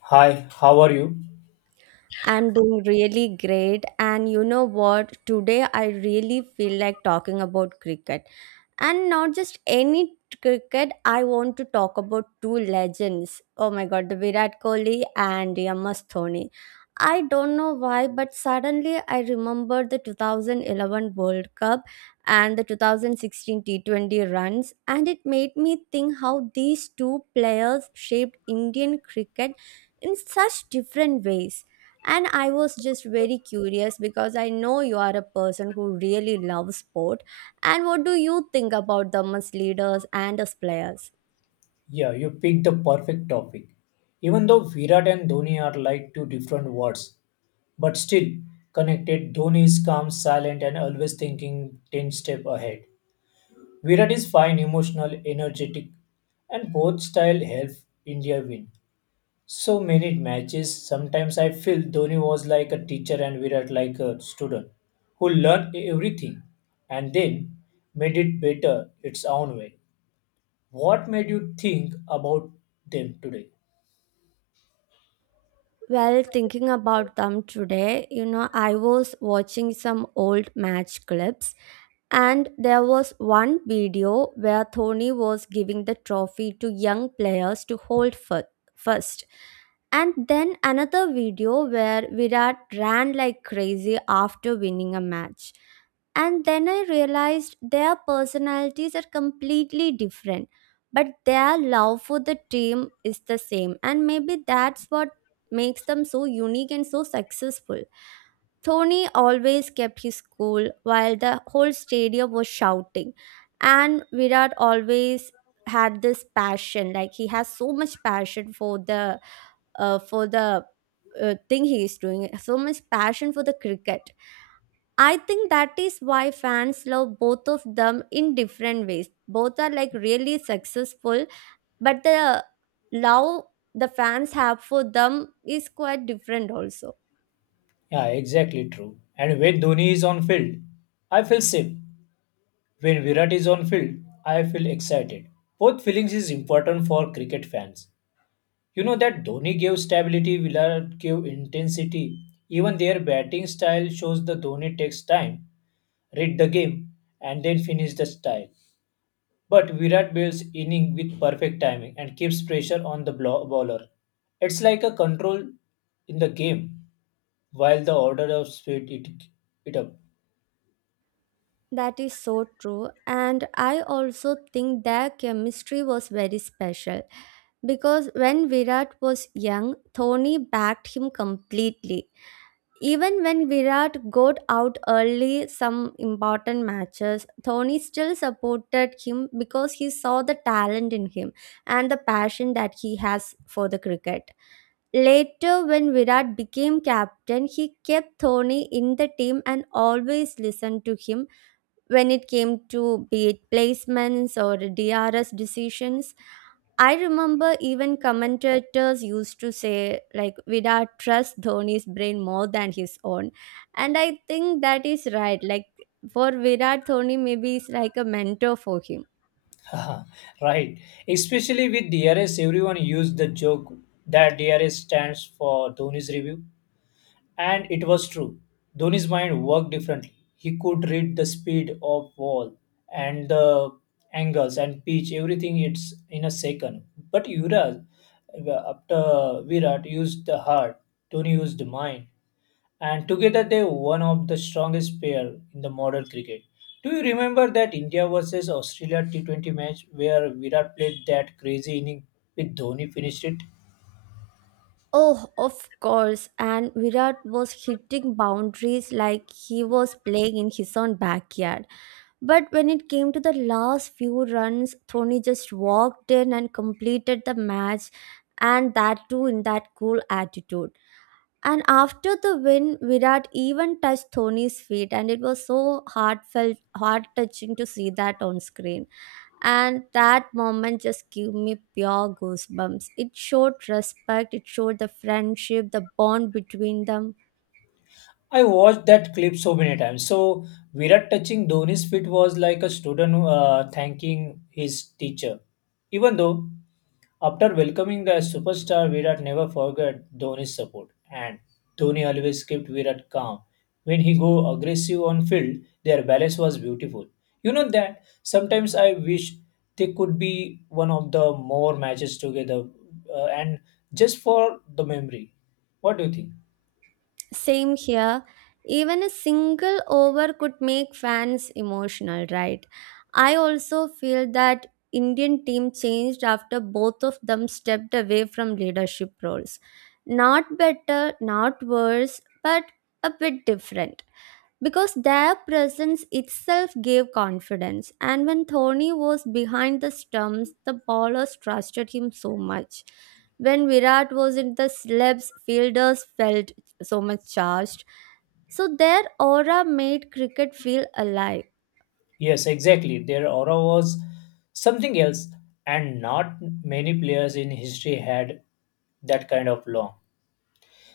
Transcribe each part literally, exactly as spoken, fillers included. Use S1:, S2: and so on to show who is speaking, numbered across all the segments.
S1: Hi, how are you?
S2: I'm doing really great. And you know what? Today I really feel like talking about cricket. And not just any cricket, I want to talk about two legends. Oh my god, the Virat Kohli and M S Dhoni. I don't know why, but suddenly I remembered the two thousand eleven World Cup and the two thousand sixteen T twenty runs, and it made me think how these two players shaped Indian cricket in such different ways. And i was just very curious because I know you are a person who really loves sport. And what do you think about them as leaders and as players?
S1: Yeah, you picked the perfect topic. Even though Virat and Dhoni are like two different words, but still connected, Dhoni is calm, silent, and always thinking ten steps ahead. Virat is fine, emotional, energetic, and both style help India win. So many matches, sometimes I feel Dhoni was like a teacher and Virat like a student who learned everything and then made it better its own way. What made you think about them today?
S2: Well, thinking about them today, you know, I was watching some old match clips. And there was one video where Thony was giving the trophy to young players to hold fir- first. And then another video where Virat ran like crazy after winning a match. And then I realized their personalities are completely different, but their love for the team is the same. And maybe that's what makes them so unique and so successful. Tony always kept his cool while the whole stadium was shouting. And Virat always had this passion, like he has so much passion for the uh, for the uh, thing he is doing, so much passion for the cricket. I think that is why fans love both of them in different ways. Both are like really successful, but the love the fans have for them is quite different also.
S1: Yeah, exactly true. And when Dhoni is on field, I feel safe. When Virat is on field, I feel excited. Both feelings is important for cricket fans. You know that Dhoni gave stability, Virat gave intensity. Even their batting style shows the Dhoni takes time, read the game, and then finish the style. But Virat builds inning with perfect timing and keeps pressure on the blo- bowler. It's like a control in the game. While the order of speed it it
S2: That is so true. And I also think their chemistry was very special because when Virat was young, Dhoni backed him completely. Even when Virat got out early some important matches, Dhoni still supported him because he saw the talent in him and the passion that he has for the cricket. Later, when Virat became captain, he kept Dhoni in the team and always listened to him when it came to be it placements or D R S decisions. I remember even commentators used to say like Virat trusts Dhoni's brain more than his own. And I think that is right. Like, for Virat, Dhoni maybe is like a mentor for him.
S1: up right, especially with DRS everyone used the joke that DRS stands for Dhoni's review, and it was true. Dhoni's mind worked differently. He could read the speed of ball, and the angles and pitch everything it's in a second. But Yuvraj, uh, after Virat used the heart, Dhoni used the mind, and together they were one of the strongest pair in the modern cricket. Do you remember that India versus Australia T twenty match where Virat played that crazy inning with Dhoni finished it?
S2: Oh, of course. And Virat was hitting boundaries like he was playing in his own backyard. But when it came to the last few runs, Tony just walked in and completed the match, and that too in that cool attitude. And after the win, Virat even touched Tony's feet, and it was so heartfelt, heart touching to see that on screen. And that moment just gave me pure goosebumps. It showed respect, it showed the friendship, the bond between them.
S1: I watched that clip so many times. So Virat touching Dhoni's feet was like a student uh, thanking his teacher, even though after welcoming the superstar, Virat never forgot Dhoni's support, and Dhoni always kept Virat calm. When he go aggressive on field, their balance was beautiful. You know that sometimes I wish they could be one of the more matches together, uh, and just for the memory. What do you think?
S2: Same here. Even a single over could make fans emotional, right? I also feel that Indian team changed after both of them stepped away from leadership roles. Not better, not worse, but a bit different, because their presence itself gave confidence. And when Thorny was behind the stumps, the bowlers trusted him so much. When Virat was in the slabs, fielders felt so much charged. So their aura made cricket feel alive.
S1: Yes, exactly. Their aura was something else, and not many players in history had that kind of long.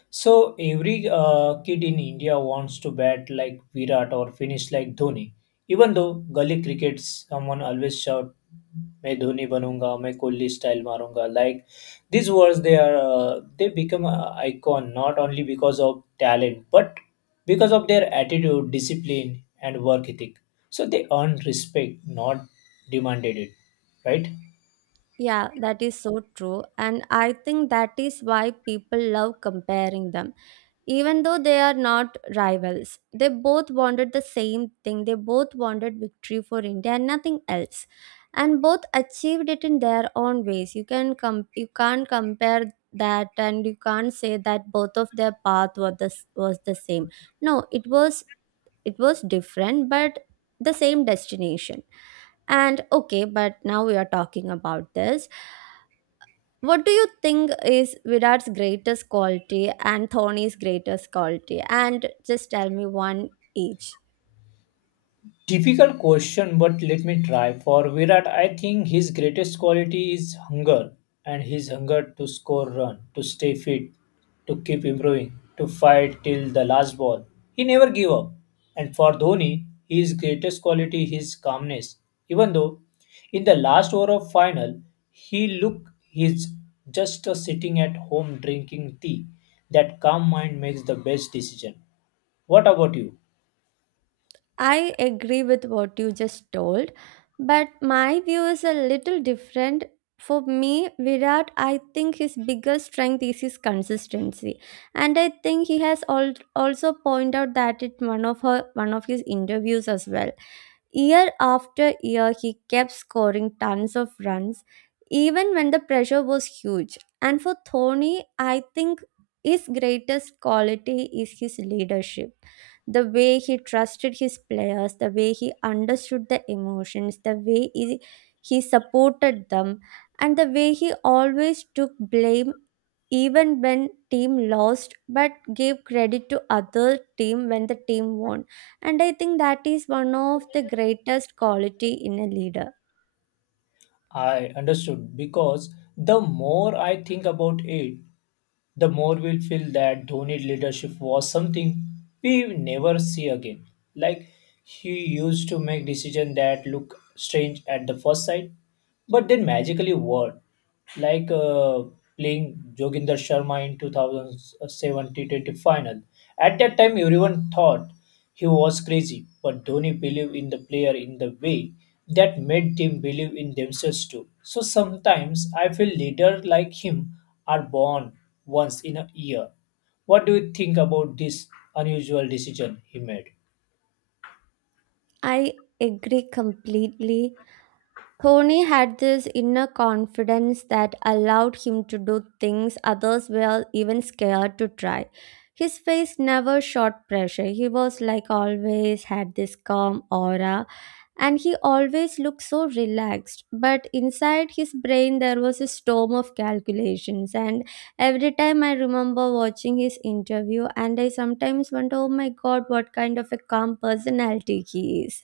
S1: So every uh, kid in India wants to bat like Virat or finish like Dhoni. Even though gully cricket, someone always shout, "मैं धोनी बनूंगा, मैं Kohli style मारूंगा." Like these words, they are uh, they become an icon not only because of talent but because of their attitude, discipline, and work ethic. So they earn respect, not demanded it, right?
S2: Yeah, that is so true. And I think that is why people love comparing them, even though they are not rivals. They both wanted the same thing, they both wanted victory for India and nothing else. And both achieved it in their own ways. You can com- you can't compare that, and you can't say that both of their path were the, s- was the same. No, it was, it was different, but the same destination. And okay, but now we are talking about this, what do you think is Virat's greatest quality and Thorny's greatest quality? And just tell me one each.
S1: Difficult question, but let me try. For Virat, I think his greatest quality is hunger and his hunger to score run, to stay fit, to keep improving, to fight till the last ball. He never gave up. And for Dhoni, his greatest quality his calmness. Even though in the last over of final, he looked he's just a sitting at home drinking tea. That calm mind makes the best decision. What about you?
S2: I agree with what you just told, but my view is a little different. For me, Virat, I think his biggest strength is his consistency, and I think he has al- also pointed out that in one of her one of his interviews as well. Year after year, he kept scoring tons of runs, even when the pressure was huge. And for Thorny, I think his greatest quality is his leadership. The way he trusted his players, the way he understood the emotions, the way he, he supported them, and the way he always took blame even when team lost, but gave credit to other team when the team won. And I think that is one of the greatest quality in a leader.
S1: I understood because the more I think about it, the more we'll feel that Dhoni's leadership was something we will never see again. Like he used to make decisions that look strange at the first sight, but then magically work. Like uh, Playing Joginder Sharma in two thousand seven T twenty final. At that time, everyone thought he was crazy, but Dhoni believed in the player in the way that made them believe in themselves too. So sometimes I feel leaders like him are born once in a year. What do you think about this unusual decision he made?
S2: I agree completely. Tony had this inner confidence that allowed him to do things others were even scared to try. His face never showed pressure. He was like always had this calm aura, and he always looked so relaxed, but inside his brain there was a storm of calculations. And every time, I remember watching his interview, and I sometimes wonder, oh my god, what kind of a calm personality he is.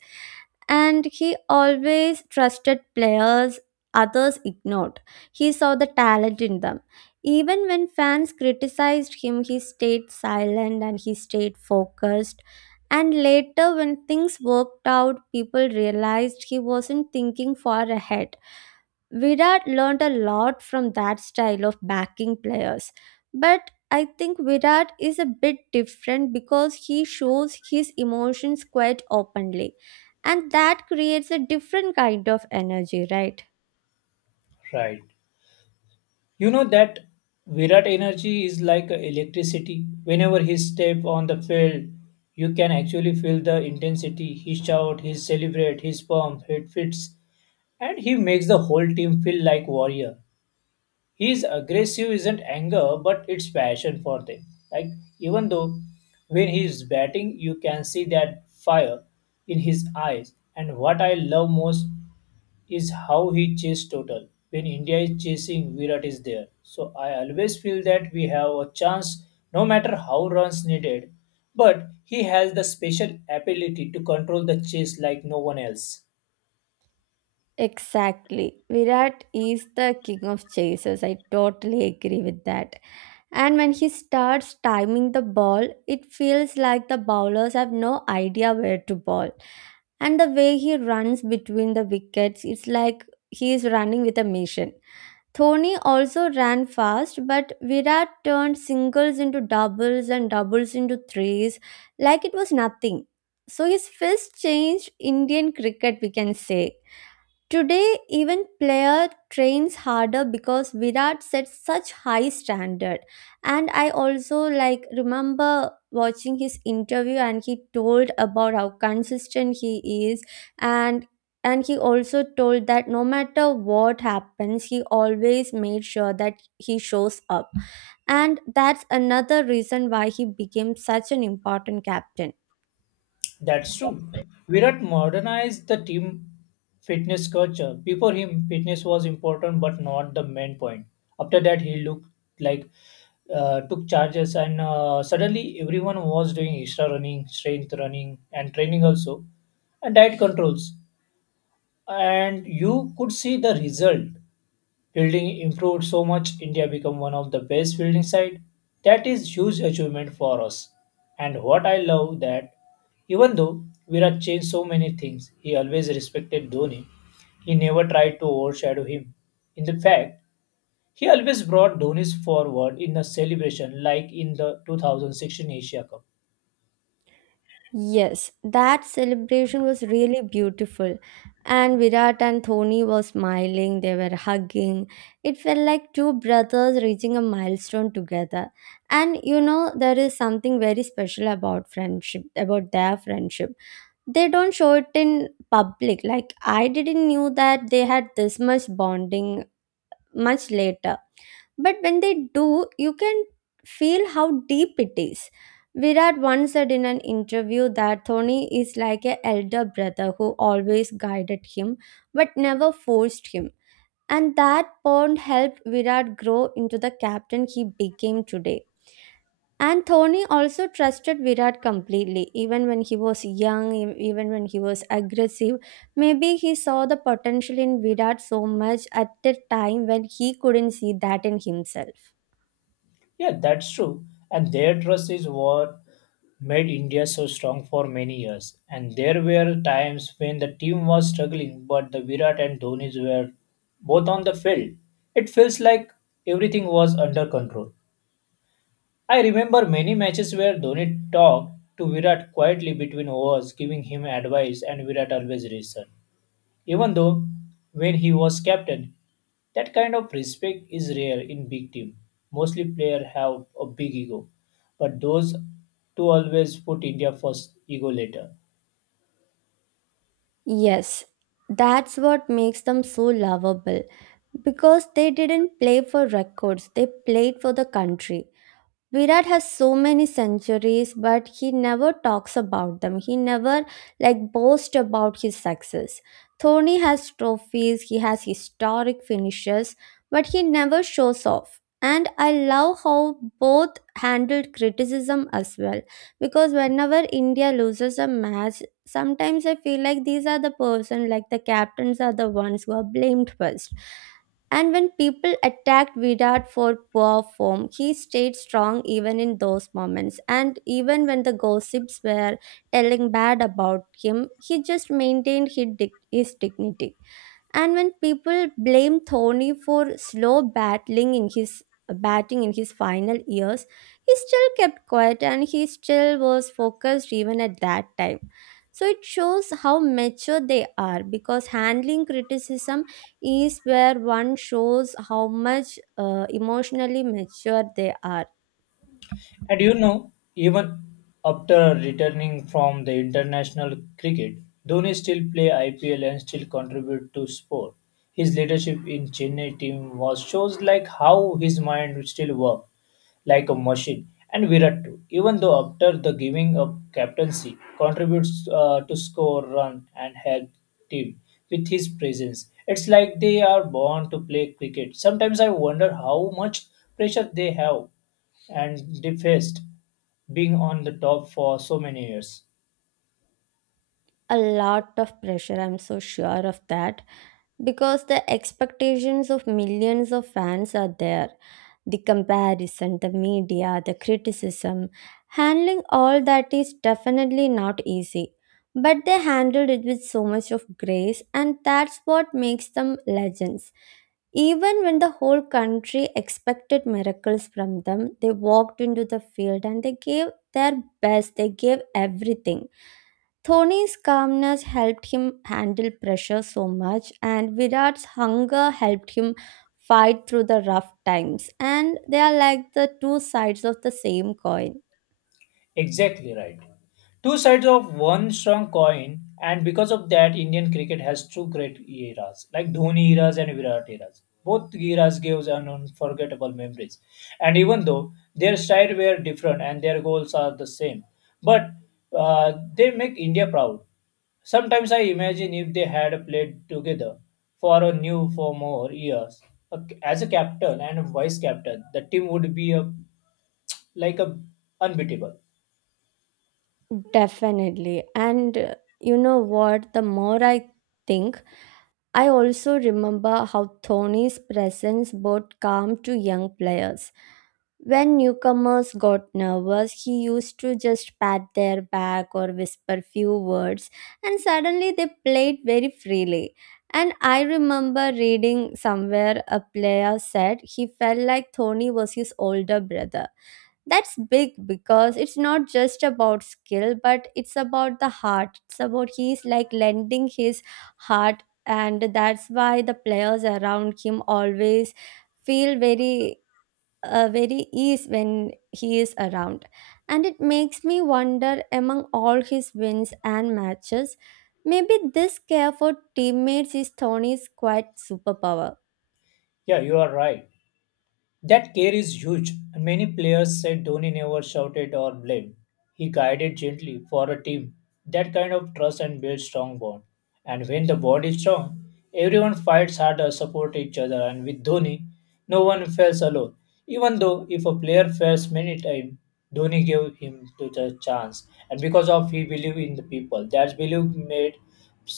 S2: And he always trusted players others ignored. He saw the talent in them. Even when fans criticized him, he stayed silent and he stayed focused. And later, when things worked out, people realized he wasn't thinking far ahead. Virat learned a lot from that style of backing players. But I think Virat is a bit different because he shows his emotions quite openly. And that creates a different kind of energy, right?
S1: Right. You know that Virat energy is like electricity. Whenever he step on the field, you can actually feel the intensity. He shout, he celebrate, his pump, he fits, and he makes the whole team feel like warrior. His aggressive isn't anger but it's passion for them. Like even though when he is batting you can see that fire in his eyes. And what I love most is how he chases total. When India is chasing, Virat is there, so I always feel that we have a chance no matter how runs needed. But he has the special ability to control the chase like no one else.
S2: Exactly. Virat is the king of chasers. I totally agree with that. And when he starts timing the ball, it feels like the bowlers have no idea where to ball. And the way he runs between the wickets, it's like he is running with a mission. Thoni also ran fast, but Virat turned singles into doubles and doubles into threes like it was nothing. So his fist changed Indian cricket, we can say. Today, even player trains harder because Virat set such high standard. And I also like remember watching his interview and he told about how consistent he is, and and he also told that no matter what happens, he always made sure that he shows up. And that's another reason why he became such an important captain.
S1: That's true. Virat modernized the team fitness culture. Before him, fitness was important but not the main point. After that, he looked like uh, took charges, and uh, suddenly everyone was doing extra running, strength running, and training also, and diet controls. And you could see the result. Fielding improved so much, India became one of the best fielding side. That is huge achievement for us. And what I love that even though Virat changed so many things, he always respected Dhoni. He never tried to overshadow him. In the fact, he always brought Dhoni's forward in the celebration like in the two thousand sixteen Asia Cup.
S2: Yes, that celebration was really beautiful. And Virat and Thoni were smiling, they were hugging. It felt like two brothers reaching a milestone together. And you know, there is something very special about friendship, about their friendship. They don't show it in public. Like, I didn't knew that they had this much bonding much later, but when they do, you can feel how deep it is. Virat once said in an interview that Thoni is like an elder brother who always guided him but never forced him, and that bond helped Virat grow into the captain he became today. And Thony also trusted Virat completely, even when he was young, e- even when he was aggressive. Maybe he saw the potential in Virat so much at a time when he couldn't see that in himself.
S1: Yeah, that's true. And their trust is what made India so strong for many years. And there were times when the team was struggling, but the Virat and Dhoni's were both on the field. It feels like everything was under control. I remember many matches where Dhoni talked to Virat quietly between overs, giving him advice, and Virat always listened. Even though when he was captain, that kind of respect is rare in big team. Mostly players have a big ego, but those two always put India first, ego later.
S2: Yes, that's what makes them so lovable because they didn't play for records, they played for the country. Virat has so many centuries, but he never talks about them. He never like boasts about his success. Thorny has trophies, he has historic finishes, but he never shows off. And I love how both handled criticism as well. Because whenever India loses a match, sometimes I feel like these are the person, like the captains are the ones who are blamed first. And when people attacked Virat for poor form, he stayed strong even in those moments. And even when the gossips were telling bad about him, he just maintained his, dig- his dignity. And when people blame Thorny for slow battling in his batting in his final years, he still kept quiet and he still was focused even at that time. So it shows how mature they are, because handling criticism is where one shows how much uh, emotionally mature they are.
S1: And you know, even after returning from the international cricket, Dhoni still play I P L and still contribute to sport. His leadership in Chennai team was shows like how his mind still work like a machine. And Virat too, even though after the giving up captaincy, contributes uh, to score run and help team with his presence. It's like they are born to play cricket. Sometimes I wonder how much pressure they have and they faced being on the top for so many years.
S2: A lot of pressure, I'm so sure of that. Because the expectations of millions of fans are there, the comparison, the media, the criticism, handling all that is definitely not easy. But they handled it with so much of grace, and that's what makes them legends. Even when the whole country expected miracles from them, they walked into the field and they gave their best. They gave everything. Dhoni's calmness helped him handle pressure so much, and Virat's hunger helped him fight through the rough times. And they are like the two sides of the same coin.
S1: Exactly right. Two sides of one strong coin, and because of that, Indian cricket has two great eras, like Dhoni eras and Virat eras. Both eras gives an unforgettable memories, and even though their style were different and their goals are the same, but uh, they make India proud. Sometimes I imagine if they had played together for a new for more years, a- as a captain and a vice captain, the team would be a, like a unbeatable.
S2: Definitely. And uh, you know what? The more I think, I also remember how Tony's presence brought calm to young players. When newcomers got nervous, he used to just pat their back or whisper few words, and suddenly they played very freely. And I remember reading somewhere a player said he felt like Tony was his older brother. That's big because it's not just about skill, but it's about the heart. It's about he's like lending his heart, and that's why the players around him always feel very uh, very ease when he is around. And it makes me wonder, among all his wins and matches, maybe this care for teammates is Tony's quite superpower.
S1: Yeah, you are right. That care is huge, and many players said Dhoni never shouted or blamed. He guided gently for a team. That kind of trust and builds strong bond. And when the bond is strong, everyone fights harder, support each other, and with Dhoni, no one fails alone. Even though if a player fails many times, Dhoni gave him to the chance, and because of he believed in the people, that belief made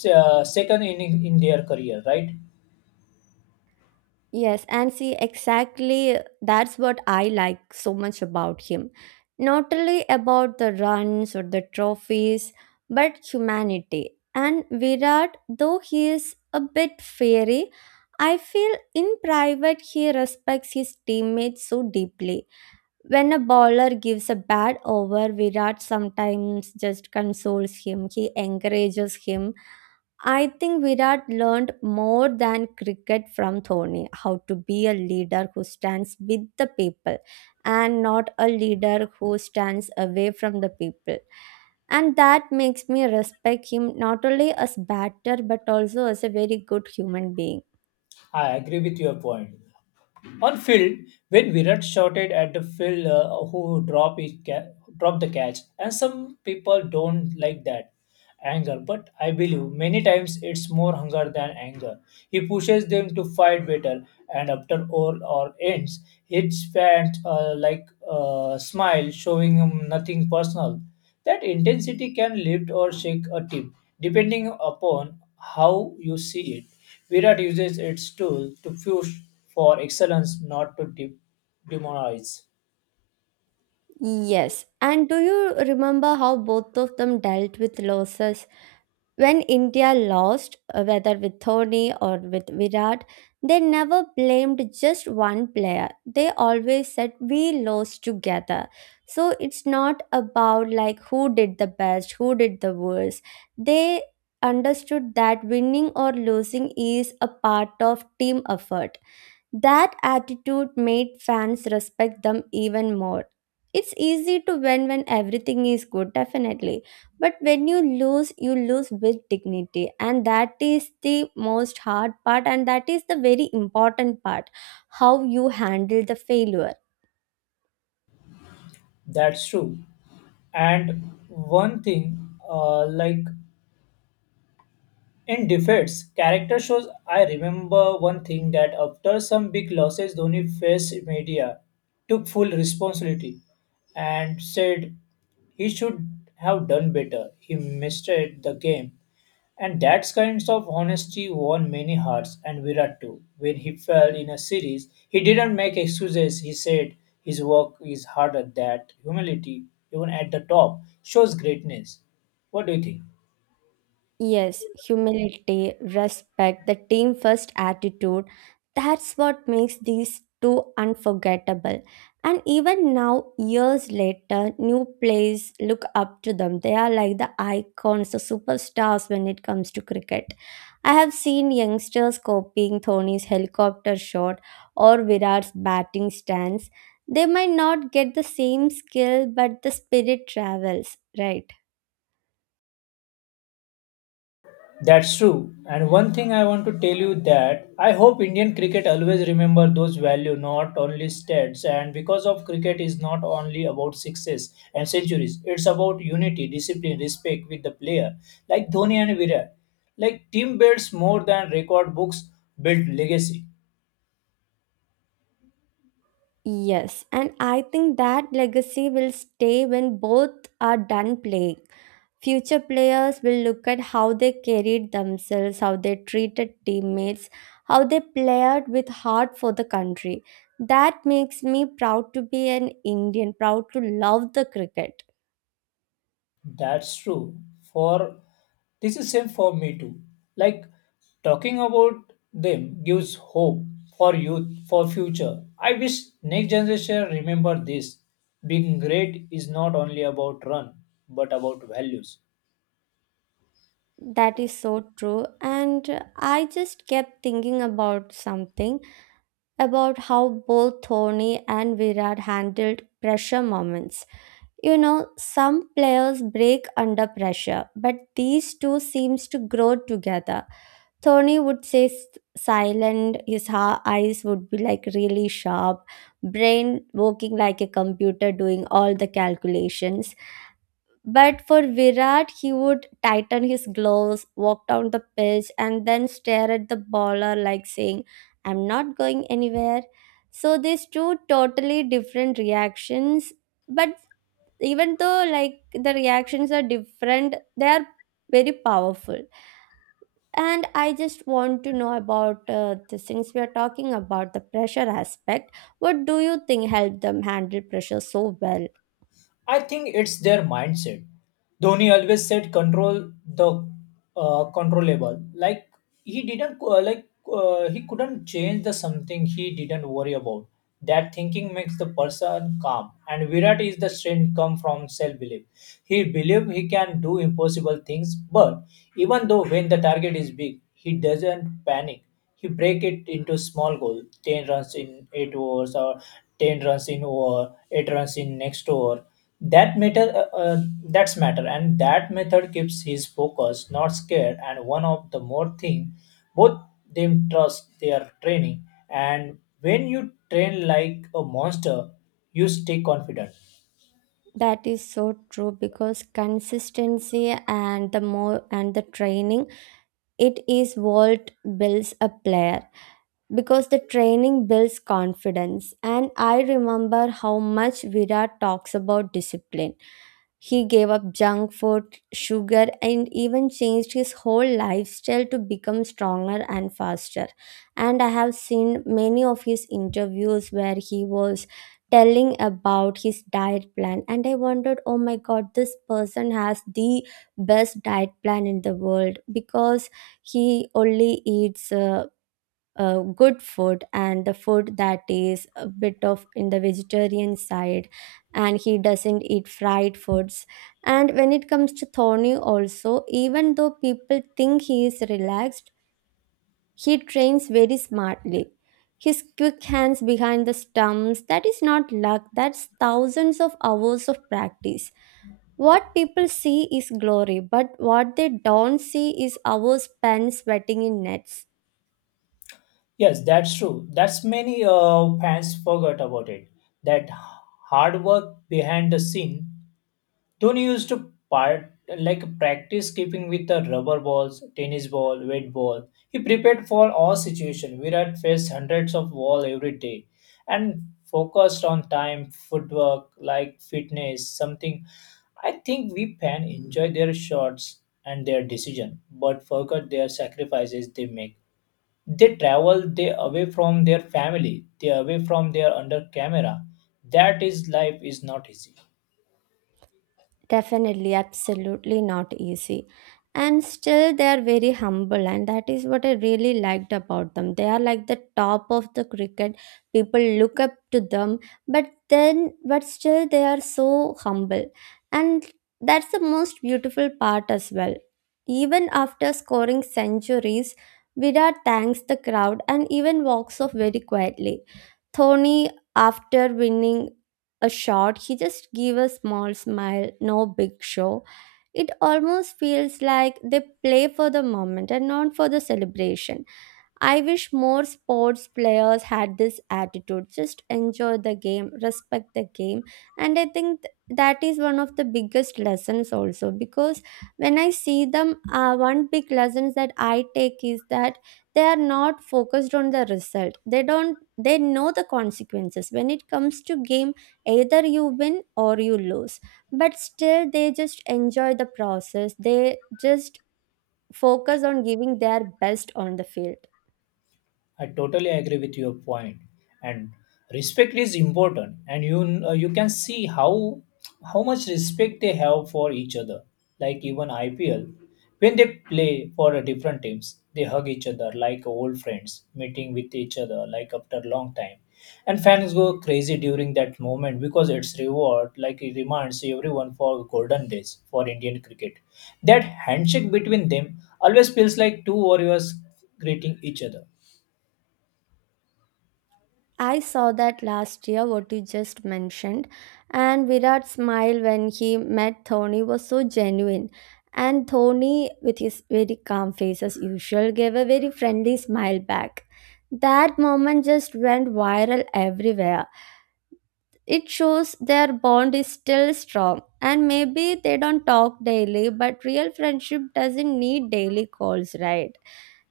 S1: uh, second inning in their career. Right?
S2: Yes, and see, exactly that's what I like so much about him. Not only about the runs or the trophies, but humanity. And Virat, though he is a bit fiery, I feel in private he respects his teammates so deeply. When a bowler gives a bad over, Virat sometimes just consoles him, he encourages him. I think Virat learned more than cricket from Thorny, how to be a leader who stands with the people and not a leader who stands away from the people. And that makes me respect him not only as batter but also as a very good human being.
S1: I agree with your point. On field, when Virat shouted at the field uh, who drop his ca- dropped the catch, and some people don't like that anger, but I believe many times it's more hunger than anger. He pushes them to fight better, and after all or ends, his fans uh, like uh, smile, showing him nothing personal. That intensity can lift or shake a team, depending upon how you see it. Virat uses its tool to push for excellence, not to de- demonize.
S2: Yes. And do you remember how both of them dealt with losses? When India lost, uh, whether with Dhoni or with Virat, they never blamed just one player. They always said, we lost together. So it's not about like who did the best, who did the worst. They understood that winning or losing is a part of team effort. That attitude made fans respect them even more. It's easy to win when everything is good, definitely. But when you lose, you lose with dignity. And that is the most hard part, and that is the very important part, how you handle the failure.
S1: That's true. And one thing, uh, like in defeats, character shows. I remember one thing that after some big losses, Dhoni faced media, took full responsibility, and said he should have done better. He misread the game. And that kinds of honesty won many hearts. And Virat too. When he fell in a series, he didn't make excuses. He said his work is harder that humility, even at the top, shows greatness. What do you think?
S2: Yes, humility, respect, the team first attitude. That's what makes these two unforgettable. And even now, years later, new players look up to them. They are like the icons, the superstars when it comes to cricket. I have seen youngsters copying Dhoni's helicopter shot or Virat's batting stance. They might not get the same skill, but the spirit travels, right?
S1: That's true. And one thing I want to tell you that I hope Indian cricket always remember those value, not only stats. And because of cricket is not only about sixes and centuries, it's about unity, discipline, respect with the player, like Dhoni and Virat. Like team builds more than record books build legacy.
S2: Yes, and I think that legacy will stay when both are done playing. Future players will look at how they carried themselves, how they treated teammates, how they played with heart for the country. That makes me proud to be an Indian, proud to love the cricket.
S1: That's true. For this is same for me too. Like talking about them gives hope for youth, for future. I wish next generation remember this. Being great is not only about run, but about values.
S2: That is so true. And uh, I just kept thinking about something, about how both Dhoni and Virat handled pressure moments. You know, some players break under pressure, but these two seems to grow together. Tony would say s- silent, his ha- eyes would be like really sharp, brain working like a computer doing all the calculations. But for Virat, he would tighten his gloves, walk down the pitch, and then stare at the bowler like saying, I'm not going anywhere. So these two totally different reactions, but even though like the reactions are different, they are very powerful. And I just want to know about uh, this. Since we are talking about the pressure aspect, what do you think helped them handle pressure so well?
S1: I think it's their mindset. Dhoni always said control the uh, controllable. Like he didn't uh, like uh, He couldn't change the something he didn't worry about. That thinking makes the person calm. And Virat is the strength come from self belief. He believe he can do impossible things, but even though when the target is big, he doesn't panic. He break it into small goal, ten runs in eight overs or ten runs in over, eight runs in next over, that matter uh, uh, that's matter. And that method keeps his focus not scared. And one of the more thing both them trust their training, and when you train like a monster you stay confident.
S2: That is so true, because consistency and the more and the training, it is what builds a player, because the training builds confidence. And I remember how much Virat talks about discipline. He gave up junk food, sugar, and even changed his whole lifestyle to become stronger and faster. And I have seen many of his interviews where he was telling about his diet plan. And I wondered, oh my god, this person has the best diet plan in the world because he only eats. Uh, uh, good food, and the food that is a bit of in the vegetarian side, and he doesn't eat fried foods. And when it comes to Thorny also, even though people think he is relaxed, he trains very smartly. His quick hands behind the stumps, that is not luck, that's thousands of hours of practice. What people see is glory, but what they don't see is hours spent sweating in nets.
S1: Yes, that's true. That's many uh, fans forgot about it, that hard work behind the scene. Dhoni used to part like practice keeping with the rubber balls, tennis ball, wet ball. He prepared for all situation. Virat faced hundreds of ball every day, and focused on time, footwork, like fitness, something. I think we fan enjoy their shots and their decision, but forget their sacrifices they make. They travel, they away from their family, they away from their under camera. That is life is not easy.
S2: Definitely, absolutely not easy. And still, they are very humble, and that is what I really liked about them. They are like the top of the cricket. People look up to them, but then, but still, they are so humble. And that's the most beautiful part as well. Even after scoring centuries, Virat thanks the crowd and even walks off very quietly. Tony, after winning a shot, he just gave a small smile, no big show. It almost feels like they play for the moment and not for the celebration. I wish more sports players had this attitude. Just enjoy the game, respect the game. And I think th- that is one of the biggest lessons also because when I see them, uh, one big lessons that I take is that they are not focused on the result. They don't, they know the consequences. When it comes to game, either you win or you lose. But still, they just enjoy the process. They just focus on giving their best on the field.
S1: I totally agree with your point, and respect is important, and you uh, you can see how how much respect they have for each other. Like even I P L, when they play for uh, different teams, they hug each other like old friends, meeting with each other like after a long time, and fans go crazy during that moment because it's reward like it reminds everyone for golden days for Indian cricket. That handshake between them always feels like two warriors greeting each other.
S2: I saw that last year, what you just mentioned. And Virat's smile when he met Thony was so genuine. And Thony, with his very calm face as usual, gave a very friendly smile back. That moment just went viral everywhere. It shows their bond is still strong, and maybe they don't talk daily, but real friendship doesn't need daily calls, right?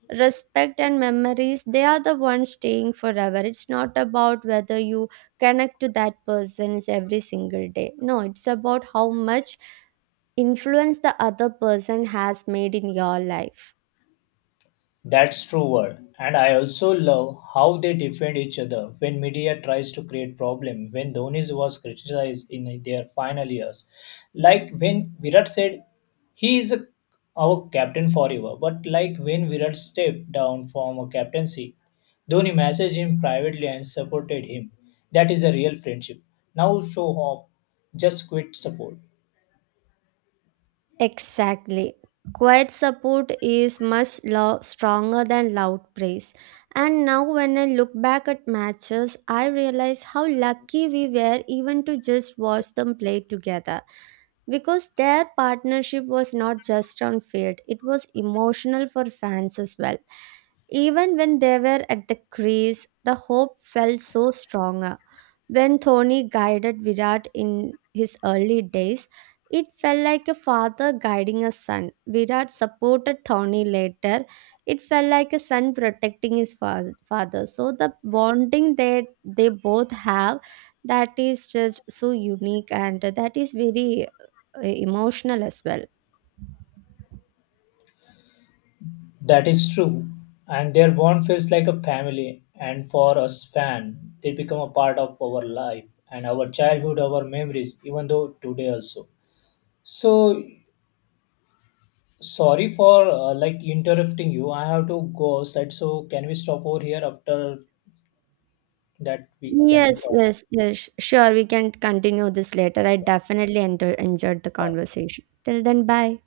S2: Respect and memories, they are the ones staying forever. It's not about whether you connect to that person every single day. No, it's about how much influence the other person has made in your life.
S1: That's true word. And I also love how they defend each other when media tries to create problem when Dhoni's was criticized in their final years. Like when Virat said he is a, our captain forever, but like when Virat stepped down from a captaincy, Dhoni messaged him privately and supported him. That is a real friendship. Now show off, just quit support.
S2: Exactly. Quiet support is much lo- stronger than loud praise. And now, when I look back at matches, I realize how lucky we were even to just watch them play together. Because their partnership was not just on field, it was emotional for fans as well. Even when they were at the crease, the hope felt so stronger. When Thony guided Virat in his early days, it felt like a father guiding a son. Virat supported Thorny later. It felt like a son protecting his fa- father. So the bonding that they both have, that is just so unique, and that is very uh, emotional as well.
S1: That is true. And their bond feels like a family. And for us fan, they become a part of our life and our childhood, our memories, even though today also. So sorry for uh, like interrupting you. I have to go outside. So can we stop over here after that we can
S2: Yes,
S1: talk?
S2: yes, yes. Sure, we can continue this later. I definitely enter- enjoyed the conversation. Till then, bye.